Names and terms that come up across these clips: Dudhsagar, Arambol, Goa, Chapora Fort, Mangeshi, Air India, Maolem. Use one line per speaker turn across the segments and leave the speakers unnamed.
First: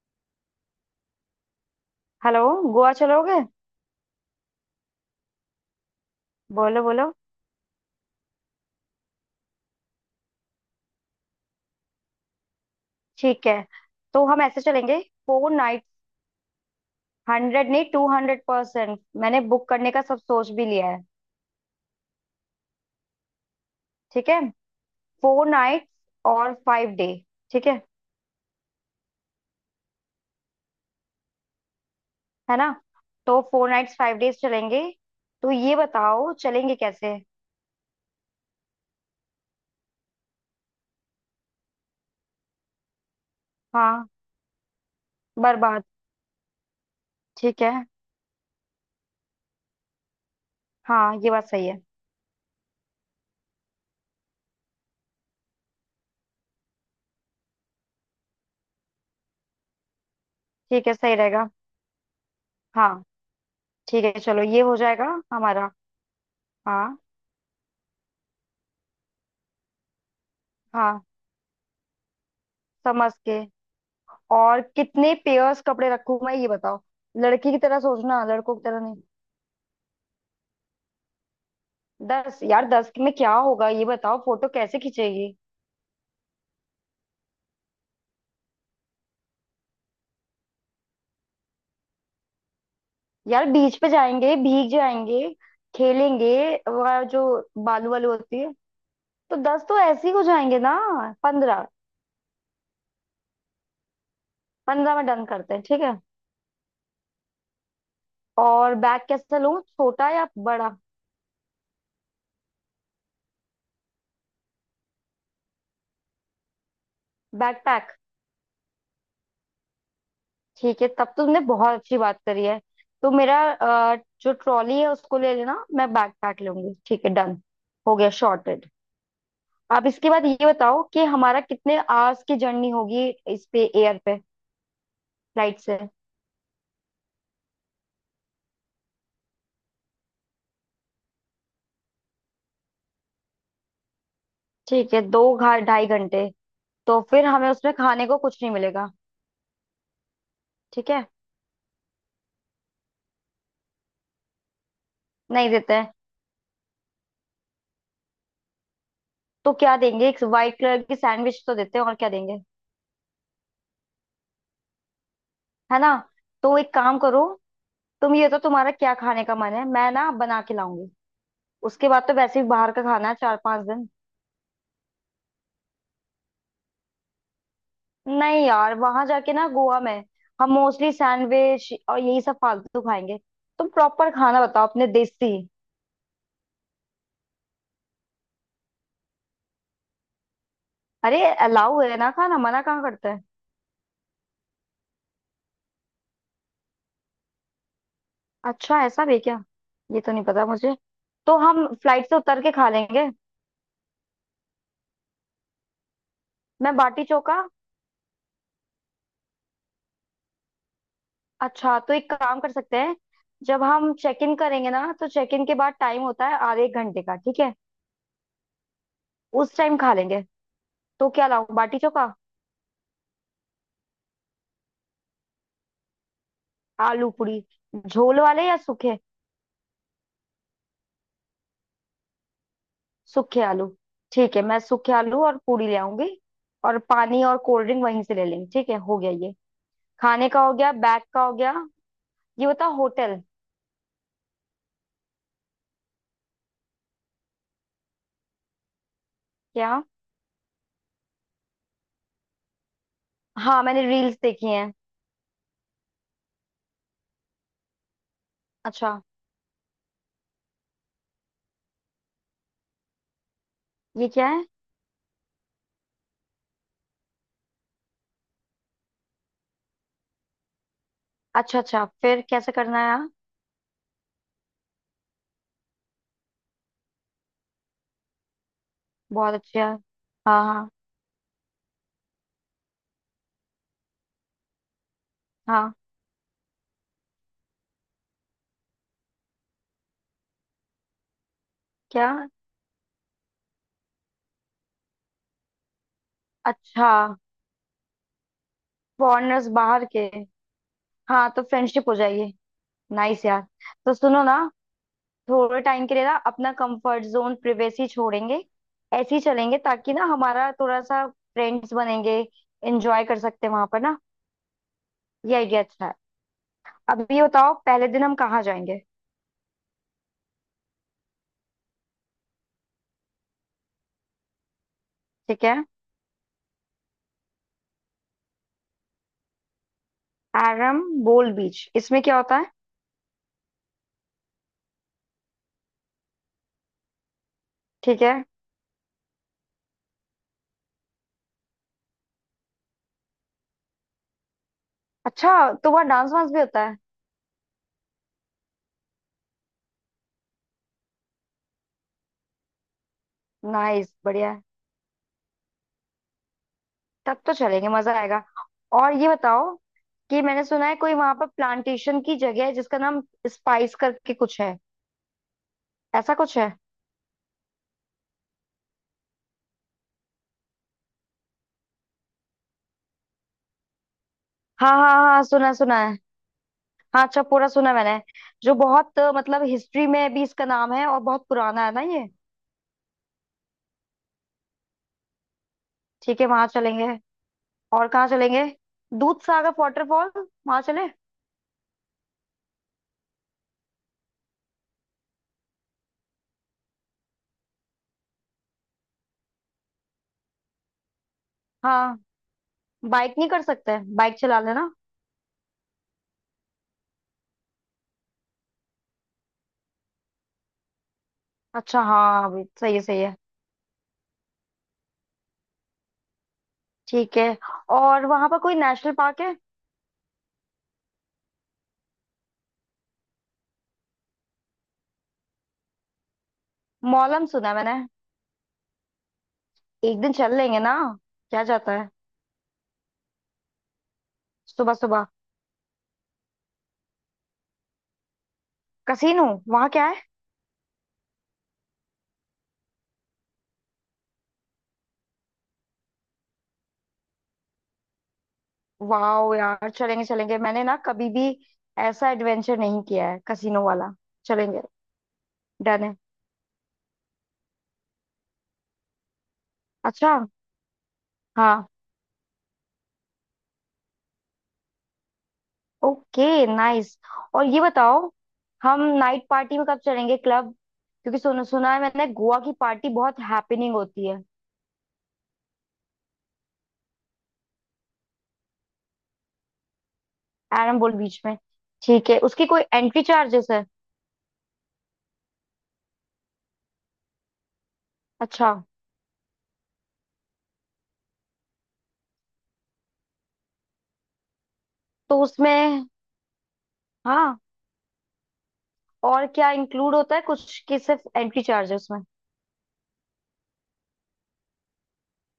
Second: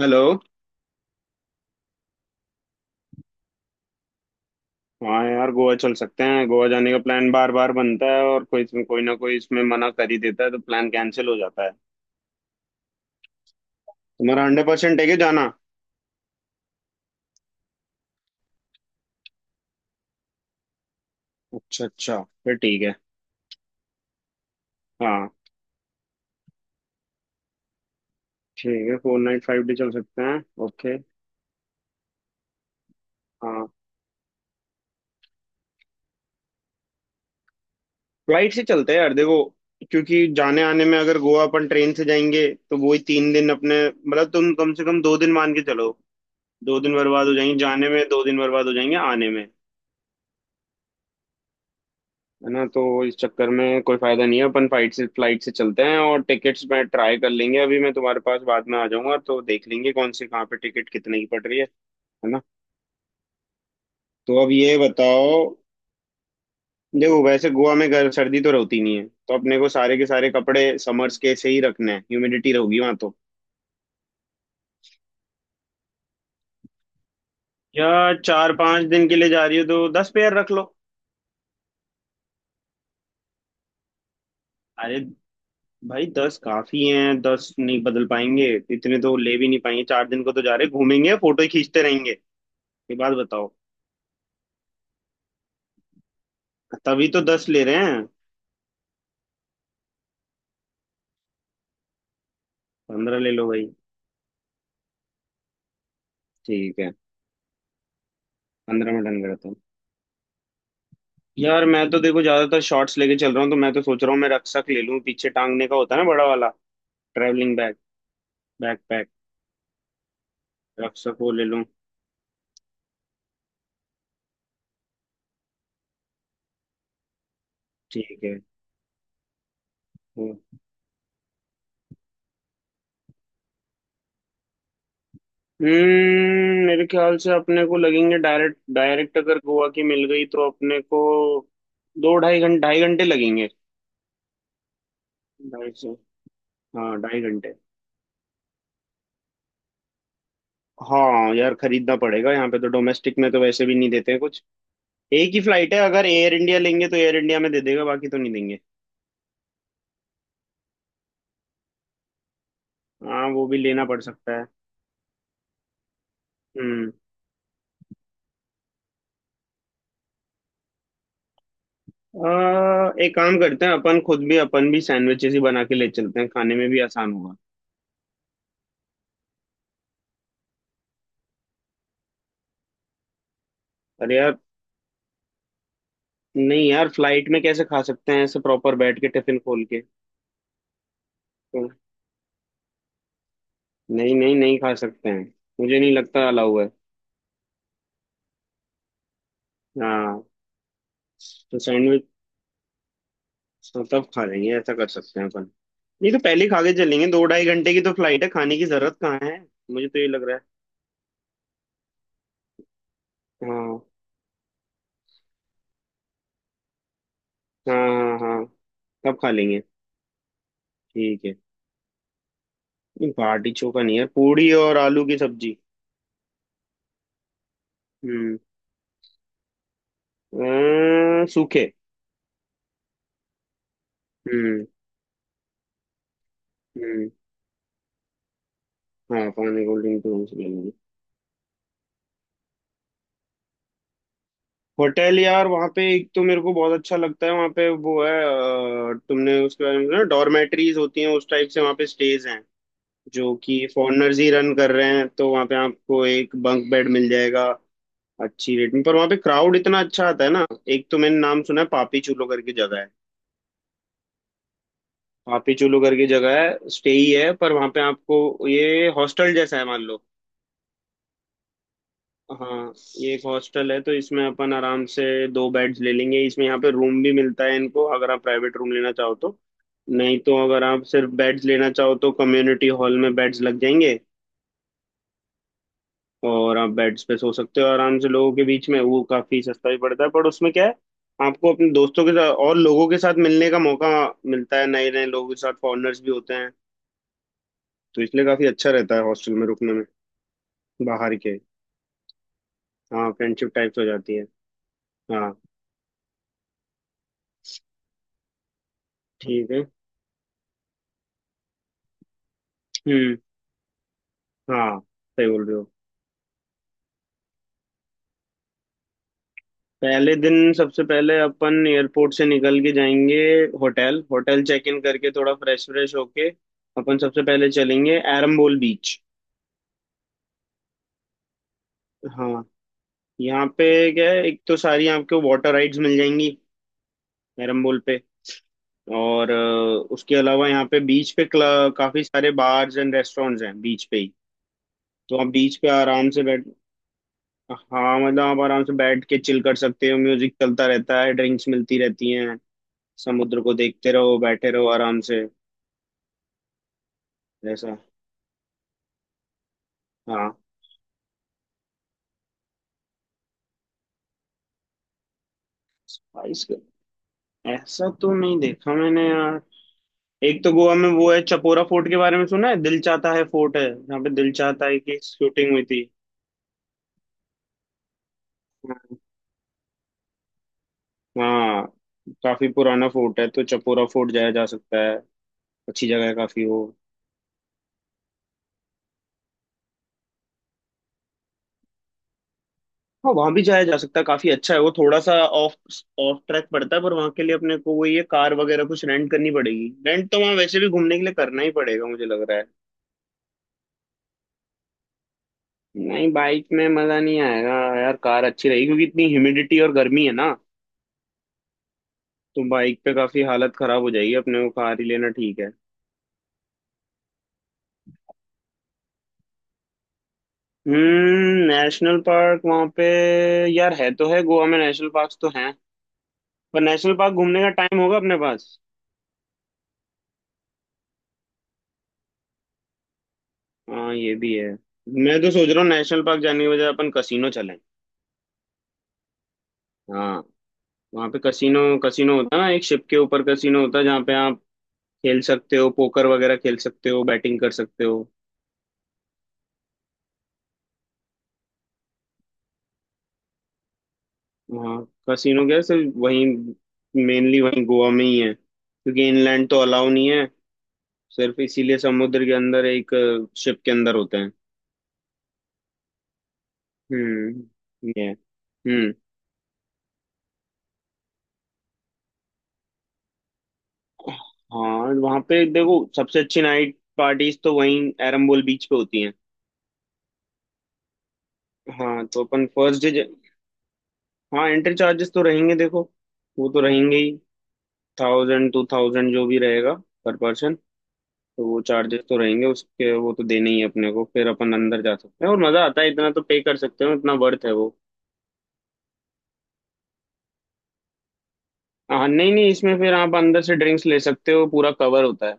Hello.
Hello. Goa चलोगे?
हाँ यार गोवा चल सकते हैं। गोवा
बोलो
जाने का
बोलो।
प्लान बार बार बनता है और कोई कोई ना कोई इसमें मना कर ही देता है तो प्लान कैंसिल हो जाता है।
ठीक है, तो हम
तुम्हारा
ऐसे
100%
चलेंगे।
है कि जाना?
4 नाइट। हंड्रेड नहीं, 200%। मैंने बुक करने का सब सोच भी लिया है।
अच्छा अच्छा। फिर ठीक है।
ठीक है।
हाँ।
4 नाइट्स और 5 डे। ठीक है
ठीक है फोर नाइट फाइव डे चल सकते हैं। ओके।
है ना? तो
हाँ।
4 नाइट्स 5 डेज चलेंगे। तो ये बताओ, चलेंगे कैसे?
फ्लाइट से चलते हैं यार, देखो, क्योंकि जाने आने में अगर गोवा अपन ट्रेन से जाएंगे तो वही तीन दिन अपने
हाँ।
मतलब तुम कम से कम दो दिन मान के
बर्बाद।
चलो। दो दिन बर्बाद हो जाएंगे
ठीक है।
जाने में, दो दिन बर्बाद हो जाएंगे आने में।
हाँ, ये बात सही है।
है ना। तो इस चक्कर में कोई फायदा नहीं है, अपन फ्लाइट से चलते हैं और टिकट्स मैं ट्राई कर लेंगे। अभी मैं तुम्हारे पास बाद में आ जाऊंगा तो देख लेंगे कौन सी कहाँ पे
ठीक
टिकट
है, सही
कितने की पड़
रहेगा।
रही है। है ना।
हाँ। ठीक है,
तो
चलो
अब
ये हो
ये
जाएगा।
बताओ।
हमारा। हाँ।
देखो वैसे गोवा में गर्म सर्दी तो रहती नहीं है, तो अपने को सारे के सारे कपड़े
हाँ,
समर्स के से ही रखने हैं, ह्यूमिडिटी रहोगी वहां
समझ
तो।
के। और कितने पेयर्स कपड़े रखूं मैं, ये बताओ। लड़की की तरह
या
सोचना,
चार
लड़कों की तरह
पांच
नहीं।
दिन के लिए जा रही हो तो 10 पेयर रख लो।
10? यार 10 में क्या होगा, ये बताओ। फोटो कैसे
अरे
खींचेगी?
भाई 10 काफी हैं 10 नहीं बदल पाएंगे। इतने तो ले भी नहीं पाएंगे, चार दिन को तो जा रहे, घूमेंगे फोटो खींचते रहेंगे। ये बात
यार,
बताओ।
बीच पे जाएंगे, भीग जाएंगे, खेलेंगे। वह
तभी तो
जो
दस ले रहे
बालू
हैं
वालू होती है, तो 10 तो ऐसे ही हो जाएंगे ना। 15।
15 ले लो भाई।
15 में डन करते हैं, ठीक है।
ठीक है,
और
पंद्रह
बैग
में डन
कैसा
करता हूँ।
लूं, छोटा या बड़ा?
यार मैं तो देखो ज्यादातर शॉर्ट्स लेके चल रहा हूँ, तो मैं तो सोच रहा हूँ मैं रक्षक ले लूँ, पीछे टांगने का होता है ना, बड़ा वाला। Travelling bag.
बैकपैक।
बैकपैक।
ठीक है, तब
रक्षक वो
तुमने
ले लूँ।
बहुत अच्छी बात करी है। तो मेरा जो ट्रॉली है उसको ले लेना, मैं बैकपैक लूंगी। ठीक है, डन। हो गया,
ठीक है।
शॉर्टेड। अब इसके बाद
वो
ये बताओ, कि हमारा कितने आवर्स की जर्नी होगी? इस पे, एयर पे, फ्लाइट से।
मेरे ख्याल से अपने को लगेंगे डायरेक्ट डायरेक्ट अगर गोवा की मिल गई तो अपने को दो ढाई घंटे लगेंगे।
ठीक है, दो घा
ढाई
ढाई
से।
घंटे
हाँ
तो
ढाई
फिर हमें
घंटे।
उसमें खाने को कुछ नहीं मिलेगा? ठीक है।
हाँ यार खरीदना पड़ेगा यहाँ पे, तो डोमेस्टिक में तो वैसे भी नहीं देते कुछ। एक ही
नहीं देते
फ्लाइट है,
हैं?
अगर एयर इंडिया लेंगे तो एयर इंडिया में दे देगा, बाकी तो नहीं देंगे।
तो क्या देंगे? एक वाइट कलर की सैंडविच तो देते हैं, और क्या देंगे?
हाँ वो भी लेना पड़ सकता है।
है ना। तो एक
हम्म
काम करो, तुम ये तो, तुम्हारा क्या खाने का मन है, मैं ना बना के लाऊंगी। उसके बाद तो वैसे भी बाहर का खाना
एक
है चार
काम करते
पांच
हैं,
दिन
अपन खुद भी अपन भी सैंडविचेस ही बना के ले चलते हैं, खाने में भी आसान होगा।
नहीं यार, वहां जाके ना गोवा में हम मोस्टली सैंडविच और यही सब फालतू खाएंगे। तुम प्रॉपर
अरे यार।
खाना बताओ, अपने देसी।
नहीं यार, फ्लाइट में कैसे खा सकते हैं ऐसे प्रॉपर बैठ के टिफिन खोल के।
अरे,
तो,
अलाउ है ना खाना, मना कहाँ करता है?
नहीं, नहीं, नहीं खा सकते हैं। मुझे नहीं लगता अलाउ है।
अच्छा, ऐसा भी है क्या? ये तो
हाँ।
नहीं पता मुझे। तो
तो
हम
सैंडविच
फ्लाइट से उतर के खा लेंगे।
तब खा लेंगे, ऐसा कर सकते हैं अपन। नहीं तो पहले ही खा
मैं
के
बाटी
चलेंगे, दो
चोखा।
ढाई घंटे की तो फ्लाइट है, खाने की जरूरत कहाँ है। मुझे तो ये लग रहा
अच्छा, तो एक काम कर सकते हैं।
है।
जब
हाँ,
हम चेक इन करेंगे ना, तो चेक इन के बाद टाइम होता है आधे एक घंटे का, ठीक है।
हाँ, हाँ, हाँ। तब खा
उस
लेंगे।
टाइम खा लेंगे। तो
ठीक
क्या
है।
लाऊं, बाटी चोखा?
नहीं बाटी चोखा नहीं है, पूड़ी और आलू की सब्जी।
आलू पूरी। झोल
हम्म
वाले या सूखे?
सूखे।
सूखे आलू। ठीक है, मैं
हम्म।
सूखे आलू और पूरी ले आऊंगी। और
हम्म।
पानी और कोल्ड ड्रिंक वहीं से ले लेंगे, ठीक है, हो गया
हाँ
ये।
पानी कोल्ड ड्रिंक तो
खाने
हमसे
का
ले
हो गया,
लेंगे।
बैग का हो गया। ये बताओ, होटल?
होटल यार, वहाँ पे एक तो मेरे को बहुत अच्छा लगता है, वहाँ पे वो है तुमने उसके बारे
क्या?
में सुना, डॉर्मेट्रीज होती हैं उस टाइप से, वहाँ पे स्टेज हैं जो
हाँ,
कि
मैंने रील्स
फॉरेनर्स ही
देखी
रन कर
हैं।
रहे हैं, तो वहाँ पे आपको एक बंक बेड मिल जाएगा। अच्छी रेट में, पर
अच्छा।
वहाँ पे क्राउड इतना अच्छा आता है ना। एक तो मैंने नाम सुना है पापी चूलो करके जगह है।
ये क्या है?
पापीचुलू की जगह है, स्टे ही है, पर वहां पे आपको ये हॉस्टल जैसा है मान लो।
अच्छा अच्छा, फिर कैसे
हाँ।
करना है यार?
ये एक हॉस्टल है तो इसमें अपन आराम से 2 बेड्स ले लेंगे इसमें, यहाँ पे रूम भी मिलता है इनको अगर आप प्राइवेट रूम लेना चाहो
बहुत
तो।
अच्छा है।
नहीं तो
हाँ
अगर
हाँ।
आप सिर्फ बेड्स लेना चाहो तो कम्युनिटी हॉल में बेड्स लग जाएंगे।
हाँ।
और आप बेड्स पे सो सकते हो आराम से लोगों के बीच में, वो काफी सस्ता भी पड़ता है, पर उसमें क्या है, आपको अपने दोस्तों
क्या?
के साथ और लोगों के साथ मिलने का मौका मिलता है, नए नए लोगों के साथ, फॉरेनर्स भी होते हैं।
अच्छा।
तो इसलिए काफी अच्छा रहता है हॉस्टल में
फॉरेनर्स,
रुकने में।
बाहर के?
बाहर
हाँ,
के।
तो फ्रेंडशिप हो जाएगी।
हाँ
नाइस यार।
फ्रेंडशिप टाइप्स हो
तो
जाती है।
सुनो ना,
हाँ।
थोड़े टाइम के लिए ना अपना कंफर्ट जोन, प्रिवेसी छोड़ेंगे, ऐसे ही
ठीक
चलेंगे,
है।
ताकि ना हमारा थोड़ा सा फ्रेंड्स बनेंगे, एंजॉय
हम्म।
कर सकते हैं वहां पर ना।
हाँ, सही
ये
बोल रहे
आइडिया
हो।
अच्छा है। अब ये बताओ, पहले दिन हम कहाँ जाएंगे?
पहले दिन सबसे पहले अपन एयरपोर्ट से निकल के जाएंगे, होटल होटल चेक इन करके, थोड़ा
ठीक है।
फ्रेश फ्रेश होके अपन सबसे पहले चलेंगे एरम्बोल बीच।
आरम बोल बीच, इसमें क्या होता
हाँ।
है?
यहाँ पे क्या है, एक तो सारी आपको वाटर राइड्स मिल जाएंगी एरम्बोल पे।
ठीक है।
और उसके अलावा यहाँ पे बीच पे काफी सारे बार्स एंड रेस्टोरेंट्स हैं, बीच पे ही। तो आप
अच्छा,
बीच पे
तो वहाँ
आराम
डांस
से
वांस भी
बैठ।
होता है?
हाँ, मतलब आप आराम से बैठ के चिल कर सकते हो, म्यूजिक चलता रहता है, ड्रिंक्स मिलती रहती हैं। समुद्र को देखते
नाइस,
रहो,
बढ़िया है।
बैठे रहो आराम से।
तब तो चलेंगे,
ऐसा।
मजा आएगा। और ये बताओ, कि
हाँ।
मैंने सुना है कोई वहां पर प्लांटेशन की जगह है जिसका नाम स्पाइस करके कुछ है। ऐसा कुछ
स्पाइस।
है?
ऐसा तो नहीं देखा मैंने यार। एक तो गोवा में वो है, चपोरा फोर्ट के बारे में सुना है, दिल चाहता है फोर्ट है यहाँ पे, दिल चाहता
हाँ
है
हाँ
की
हाँ,
शूटिंग
सुना
हुई
सुना
थी।
है। हाँ, अच्छा, पूरा सुना मैंने। जो बहुत मतलब हिस्ट्री में भी इसका नाम है, और बहुत
हाँ।
पुराना है ना ये।
काफी पुराना फोर्ट है, तो चपोरा फोर्ट जाया जा सकता है। अच्छी जगह है
ठीक है,
काफी
वहां
वो।
चलेंगे। और कहाँ चलेंगे? दूध सागर वाटरफॉल, वहां चले?
हाँ वहां भी जाया जा सकता है, काफी अच्छा है वो, थोड़ा सा ऑफ ऑफ ट्रैक पड़ता है, पर वहां के लिए अपने को वो ये कार वगैरह कुछ रेंट करनी पड़ेगी, रेंट तो वहां वैसे भी घूमने के लिए करना ही पड़ेगा,
हाँ।
मुझे लग रहा है।
बाइक नहीं कर सकते? बाइक चला लेना।
नहीं, बाइक में मजा नहीं आएगा यार, कार अच्छी रहेगी, क्योंकि इतनी ह्यूमिडिटी और गर्मी है ना।
अच्छा, हाँ,
तो
अभी सही
बाइक
है,
पे
सही है।
काफी हालत खराब हो जाएगी, अपने को कार ही लेना ठीक है।
ठीक है। और वहां पर कोई नेशनल पार्क है?
नेशनल पार्क वहां पे। यार है तो है, गोवा में नेशनल पार्क तो हैं, पर नेशनल पार्क
मौलम
घूमने का
सुना है मैंने।
टाइम होगा अपने पास?
एक दिन चल लेंगे ना। क्या जाता है
हाँ ये भी है।
सुबह सुबह?
मैं तो सोच रहा हूँ नेशनल पार्क जाने के बजाय अपन कसिनो चलें।
कसीनो? वहां क्या है?
हाँ वहाँ पे कसिनो। कसिनो होता है ना, एक शिप के ऊपर कसिनो होता है, जहाँ पे आप खेल सकते हो, पोकर वगैरह खेल सकते हो, बैटिंग कर सकते हो।
वाह यार, चलेंगे चलेंगे। मैंने ना कभी भी ऐसा एडवेंचर नहीं किया है, कसीनो वाला। चलेंगे।
वहाँ। कसिनो क्या है,
डन
सिर्फ
है।
वहीं मेनली, वहीं गोवा में ही है, क्योंकि इनलैंड तो अलाउ नहीं
अच्छा।
है। सिर्फ
हाँ।
इसीलिए समुद्र के अंदर एक शिप के अंदर होते हैं।
ओके। नाइस। और ये
ये
बताओ,
है।
हम
हम्म।
नाइट पार्टी में कब चलेंगे, क्लब? क्योंकि सुना सुना है मैंने, गोवा की पार्टी बहुत हैपनिंग होती है।
हाँ वहाँ पे देखो, सबसे अच्छी नाइट पार्टीज तो वहीं एरम्बोल बीच पे होती हैं।
एरम्बोल बीच में?
हाँ
ठीक है।
तो अपन
उसकी कोई
फर्स्ट
एंट्री
डे।
चार्जेस है?
हाँ एंट्री चार्जेस तो रहेंगे, देखो, वो तो रहेंगे ही।
अच्छा।
1000 टू 2000 जो भी रहेगा, पर पर्सन। तो वो चार्जेस तो रहेंगे उसके, वो तो देने ही हैं अपने को, फिर अपन अंदर जा
तो
सकते हैं और मजा आता
उसमें,
है, इतना तो पे कर सकते हो, इतना
हाँ,
वर्थ है वो।
और क्या इंक्लूड होता है कुछ, कि सिर्फ एंट्री चार्ज है उसमें?
हाँ, नहीं, नहीं, इसमें फिर आप अंदर से ड्रिंक्स ले सकते हो, पूरा कवर होता है।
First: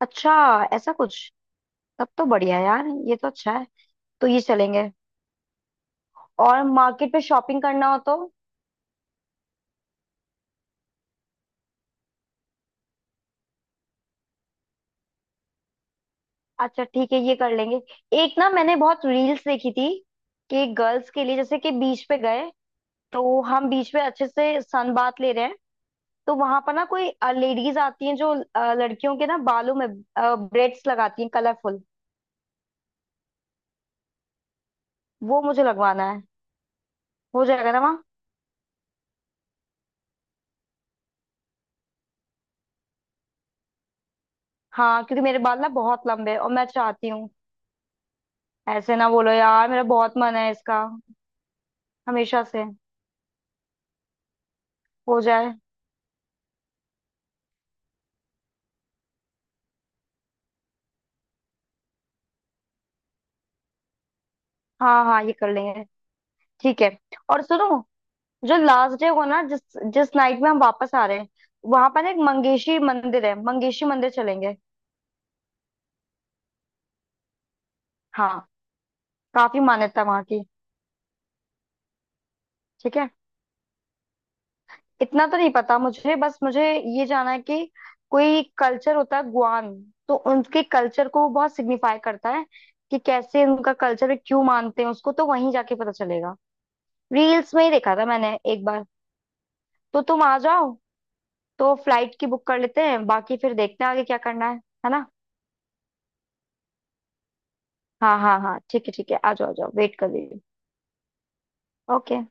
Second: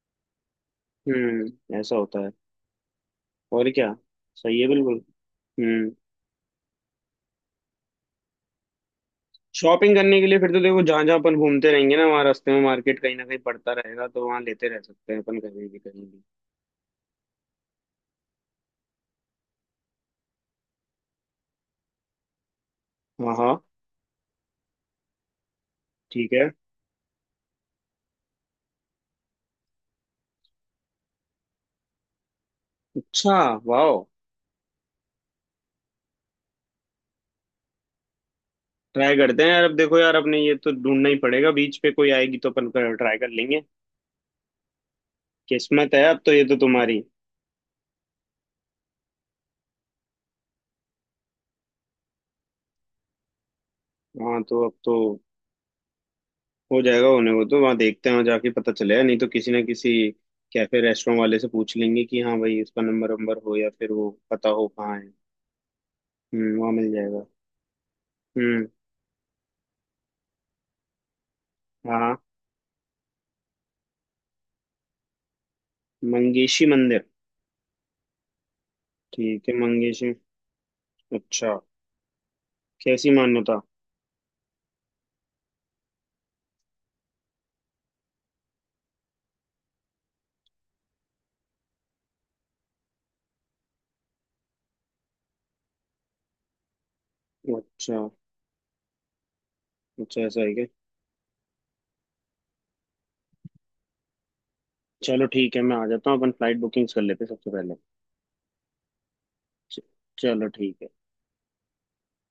अच्छा। ऐसा कुछ।
ऐसा
तब
होता
तो
है।
बढ़िया है यार, ये तो अच्छा है।
और क्या।
तो ये
सही है
चलेंगे।
बिल्कुल। हम्म
और मार्केट में शॉपिंग करना हो तो?
शॉपिंग करने के लिए फिर तो देखो, जहां जहां अपन घूमते रहेंगे ना, वहाँ रास्ते में मार्केट कहीं ना कहीं पड़ता रहेगा, तो वहां लेते रह सकते हैं अपन कहीं भी कहीं भी।
अच्छा, ठीक है, ये कर लेंगे। एक ना मैंने बहुत रील्स देखी थी, कि गर्ल्स के लिए, जैसे कि बीच पे गए
हाँ,
तो
हाँ।
हम बीच पे अच्छे से सन बात ले रहे हैं,
ठीक
तो
है।
वहां पर ना कोई लेडीज आती हैं, जो लड़कियों के ना बालों में ब्रेड्स लगाती हैं कलरफुल।
अच्छा। वाह।
वो मुझे लगवाना है। हो जाएगा ना वहाँ?
ट्राई करते हैं यार, अब देखो यार, अपने ये तो ढूंढना ही पड़ेगा, बीच पे कोई आएगी तो अपन ट्राई कर लेंगे।
हाँ, क्योंकि मेरे बाल ना
किस्मत है
बहुत
अब
लंबे
तो
हैं,
ये
और
तो
मैं
तुम्हारी।
चाहती हूँ। ऐसे ना बोलो यार, मेरा बहुत मन है इसका, हमेशा से।
हाँ तो अब तो
हो जाए।
हो जाएगा, होने को तो, वहाँ देखते हैं, वहाँ जाके पता चलेगा, नहीं तो किसी ना किसी कैफे रेस्टोरेंट वाले से पूछ लेंगे कि हाँ भाई इसका नंबर वंबर हो या फिर वो पता हो कहाँ
हाँ
है।
हाँ, ये कर लेंगे।
वहाँ
ठीक है।
मिल जाएगा।
और सुनो, जो
हम्म।
लास्ट डे को ना, जिस जिस नाइट में हम वापस आ रहे हैं, वहां
हाँ,
पर ना
हाँ,
एक मंगेशी मंदिर है, मंगेशी मंदिर चलेंगे।
मंगेशी मंदिर।
हाँ,
ठीक है
काफी मान्यता
मंगेशी।
वहां की।
अच्छा।
ठीक है।
कैसी मान्यता?
इतना तो नहीं पता मुझे, बस मुझे ये जाना है कि कोई कल्चर होता है गुआन, तो उनके कल्चर को वो बहुत सिग्निफाई करता है, कि कैसे उनका कल्चर, क्यों मानते हैं उसको, तो वहीं जाके पता चलेगा। रील्स में ही देखा
अच्छा।
था मैंने एक बार। तो
अच्छा
तुम आ
ऐसा है क्या?
जाओ। तो फ्लाइट की बुक कर लेते हैं, बाकी फिर देखते हैं आगे क्या करना है ना।
चलो ठीक है, मैं आ जाता हूँ, अपन फ्लाइट बुकिंग्स कर लेते हैं सबसे पहले।
हाँ हाँ हाँ, ठीक है ठीक है, आ जाओ आ जाओ,
च-
वेट कर रही हूँ।
चलो ठीक है।
ओके।